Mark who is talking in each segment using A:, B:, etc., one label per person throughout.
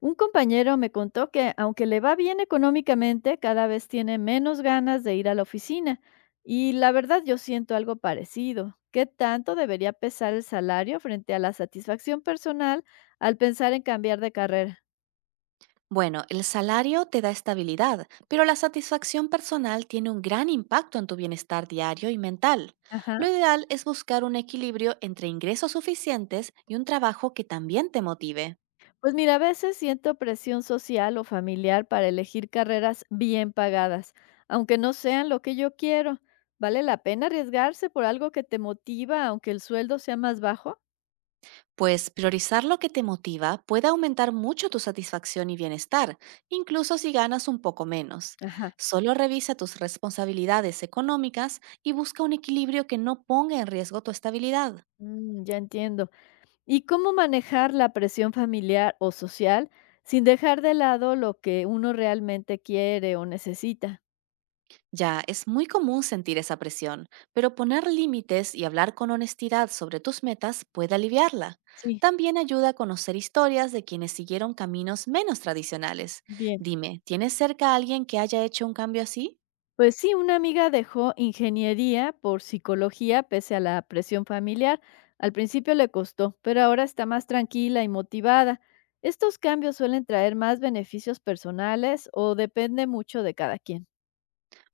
A: Un compañero me contó que aunque le va bien económicamente, cada vez tiene menos ganas de ir a la oficina. Y la verdad yo siento algo parecido. ¿Qué tanto debería pesar el salario frente a la satisfacción personal al pensar en cambiar de carrera?
B: Bueno, el salario te da estabilidad, pero la satisfacción personal tiene un gran impacto en tu bienestar diario y mental. Lo
A: Ajá.
B: ideal es buscar un equilibrio entre ingresos suficientes y un trabajo que también te motive.
A: Pues mira, a veces siento presión social o familiar para elegir carreras bien pagadas, aunque no sean lo que yo quiero. ¿Vale la pena arriesgarse por algo que te motiva aunque el sueldo sea más bajo?
B: Pues priorizar lo que te motiva puede aumentar mucho tu satisfacción y bienestar, incluso si ganas un poco menos.
A: Ajá.
B: Solo revisa tus responsabilidades económicas y busca un equilibrio que no ponga en riesgo tu estabilidad.
A: Mm, ya entiendo. ¿Y cómo manejar la presión familiar o social sin dejar de lado lo que uno realmente quiere o necesita?
B: Ya, es muy común sentir esa presión, pero poner límites y hablar con honestidad sobre tus metas puede aliviarla.
A: Sí,
B: También ayuda a conocer historias de quienes siguieron caminos menos tradicionales.
A: bien.
B: Dime, ¿tienes cerca a alguien que haya hecho un cambio así?
A: Pues sí, una amiga dejó ingeniería por psicología pese a la presión familiar. Al principio le costó, pero ahora está más tranquila y motivada. ¿Estos cambios suelen traer más beneficios personales o depende mucho de cada quien?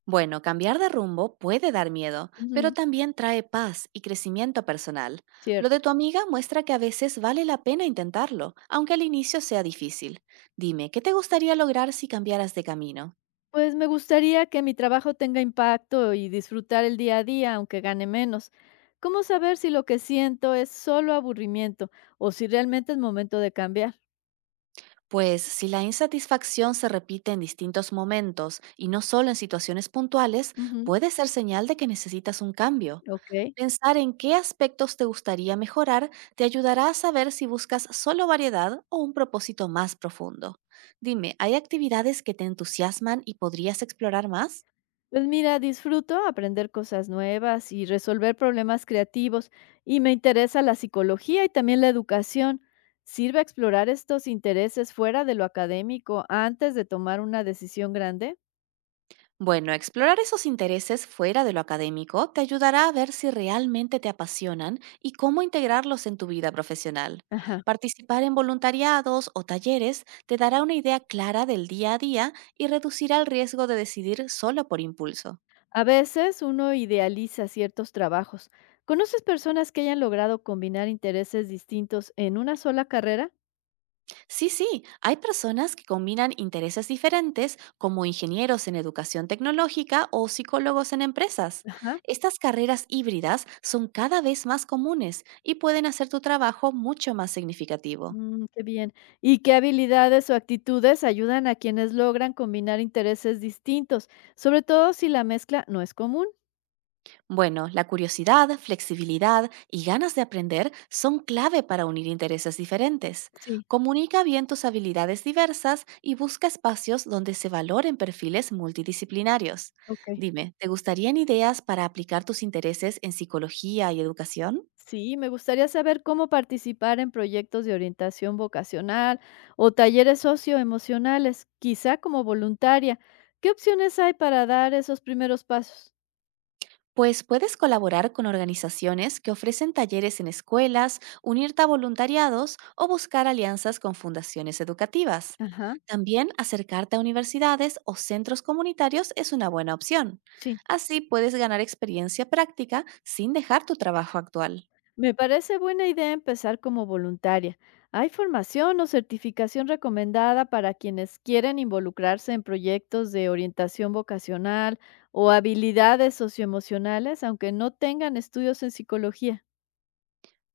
B: Bueno, cambiar de rumbo puede dar miedo, pero
A: Ujú.
B: también trae paz y crecimiento personal. Lo de
A: ¿Cierto?
B: tu amiga muestra que a veces vale la pena intentarlo, aunque al inicio sea difícil. Dime, ¿qué te gustaría lograr si cambiaras de camino?
A: Pues me gustaría que mi trabajo tenga impacto y disfrutar el día a día, aunque gane menos. ¿Cómo saber si lo que siento es solo aburrimiento o si realmente es momento de cambiar?
B: Pues si la insatisfacción se repite en distintos momentos y no solo en situaciones puntuales,
A: Ujú,
B: puede ser señal de que necesitas un cambio.
A: ok.
B: Pensar en qué aspectos te gustaría mejorar te ayudará a saber si buscas solo variedad o un propósito más profundo. Dime, ¿hay actividades que te entusiasman y podrías explorar más?
A: Pues mira, disfruto aprender cosas nuevas y resolver problemas creativos y me interesa la psicología y también la educación. ¿Sirve explorar estos intereses fuera de lo académico antes de tomar una decisión grande?
B: Bueno, explorar esos intereses fuera de lo académico te ayudará a ver si realmente te apasionan y cómo integrarlos en tu vida profesional.
A: Ajá.
B: Participar en voluntariados o talleres te dará una idea clara del día a día y reducirá el riesgo de decidir solo por impulso.
A: A veces uno idealiza ciertos trabajos. ¿Conoces personas que hayan logrado combinar intereses distintos en una sola carrera?
B: Sí, sí, hay personas que combinan intereses diferentes como ingenieros en educación tecnológica o psicólogos en empresas.
A: Ajá.
B: Estas carreras híbridas son cada vez más comunes y pueden hacer tu trabajo mucho más significativo.
A: Mm, qué bien. ¿Y qué habilidades o actitudes ayudan a quienes logran combinar intereses distintos, sobre todo si la mezcla no es común?
B: Bueno, la curiosidad, flexibilidad y ganas de aprender son clave para unir intereses diferentes.
A: Sí,
B: Comunica bien tus habilidades diversas y busca espacios donde se valoren perfiles multidisciplinarios.
A: ok.
B: Dime, ¿te gustarían ideas para aplicar tus intereses en psicología y educación?
A: Sí, me gustaría saber cómo participar en proyectos de orientación vocacional o talleres socioemocionales, quizá como voluntaria. ¿Qué opciones hay para dar esos primeros pasos?
B: Pues puedes colaborar con organizaciones que ofrecen talleres en escuelas, unirte a voluntariados o buscar alianzas con fundaciones educativas.
A: Ajá.
B: También acercarte a universidades o centros comunitarios es una buena opción.
A: Sí,
B: Así puedes ganar experiencia práctica sin dejar tu trabajo actual.
A: me parece buena idea empezar como voluntaria. ¿Hay formación o certificación recomendada para quienes quieren involucrarse en proyectos de orientación vocacional o habilidades socioemocionales, aunque no tengan estudios en psicología?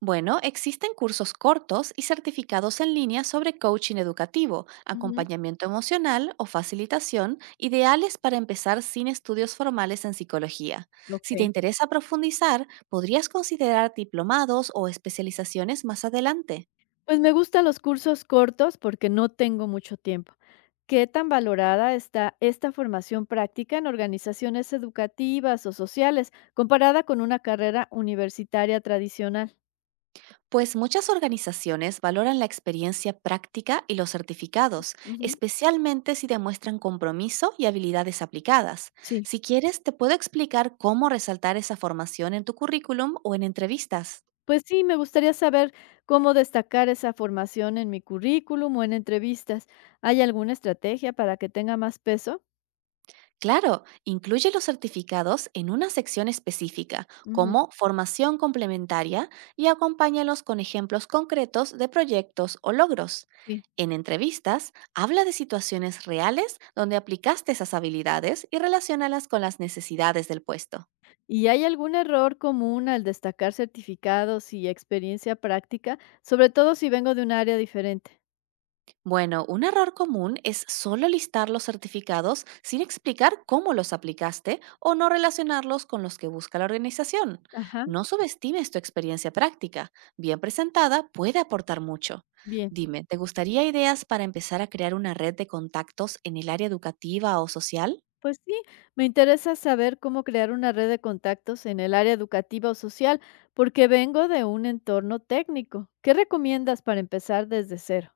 B: Bueno, existen cursos cortos y certificados en línea sobre coaching educativo,
A: Ujú.
B: acompañamiento emocional o facilitación, ideales para empezar sin estudios formales en psicología.
A: Ok.
B: Si te interesa profundizar, podrías considerar diplomados o especializaciones más adelante.
A: Pues me gustan los cursos cortos porque no tengo mucho tiempo. ¿Qué tan valorada está esta formación práctica en organizaciones educativas o sociales comparada con una carrera universitaria tradicional?
B: Pues muchas organizaciones valoran la experiencia práctica y los certificados,
A: Ujú.
B: especialmente si demuestran compromiso y habilidades aplicadas.
A: Sí.
B: Si quieres, te puedo explicar cómo resaltar esa formación en tu currículum o en entrevistas.
A: Pues sí, me gustaría saber cómo destacar esa formación en mi currículum o en entrevistas. ¿Hay alguna estrategia para que tenga más peso?
B: Claro, incluye los certificados en una sección específica,
A: Ujú,
B: como formación complementaria, y acompáñalos con ejemplos concretos de proyectos o logros.
A: sí.
B: En entrevistas, habla de situaciones reales donde aplicaste esas habilidades y relaciónalas con las necesidades del puesto.
A: ¿Y hay algún error común al destacar certificados y experiencia práctica, sobre todo si vengo de un área diferente?
B: Bueno, un error común es solo listar los certificados sin explicar cómo los aplicaste o no relacionarlos con los que busca la organización.
A: Ajá,
B: No subestimes tu experiencia práctica. Bien presentada puede aportar mucho.
A: bien.
B: Dime, ¿te gustaría ideas para empezar a crear una red de contactos en el área educativa o social?
A: Pues sí, me interesa saber cómo crear una red de contactos en el área educativa o social, porque vengo de un entorno técnico. ¿Qué recomiendas para empezar desde cero?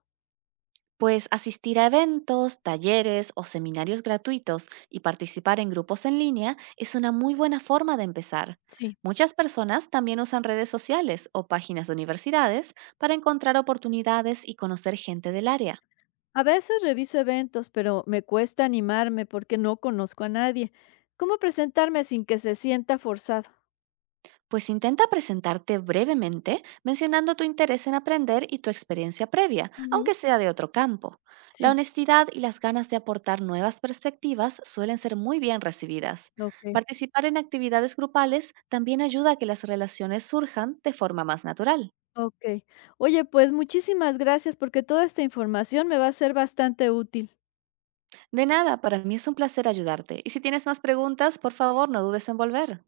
B: Pues asistir a eventos, talleres o seminarios gratuitos y participar en grupos en línea es una muy buena forma de empezar.
A: Sí.
B: Muchas personas también usan redes sociales o páginas de universidades para encontrar oportunidades y conocer gente del área.
A: A veces reviso eventos, pero me cuesta animarme porque no conozco a nadie. ¿Cómo presentarme sin que se sienta forzado?
B: Pues intenta presentarte brevemente mencionando tu interés en aprender y tu experiencia previa,
A: Ujú,
B: aunque sea de otro campo. La
A: sí,
B: honestidad y las ganas de aportar nuevas perspectivas suelen ser muy bien recibidas.
A: ok,
B: Participar en actividades grupales también ayuda a que las relaciones surjan de forma más natural.
A: ok. Oye, pues muchísimas gracias porque toda esta información me va a ser bastante útil.
B: De nada, para mí es un placer ayudarte y si tienes más preguntas, por favor no dudes en volver.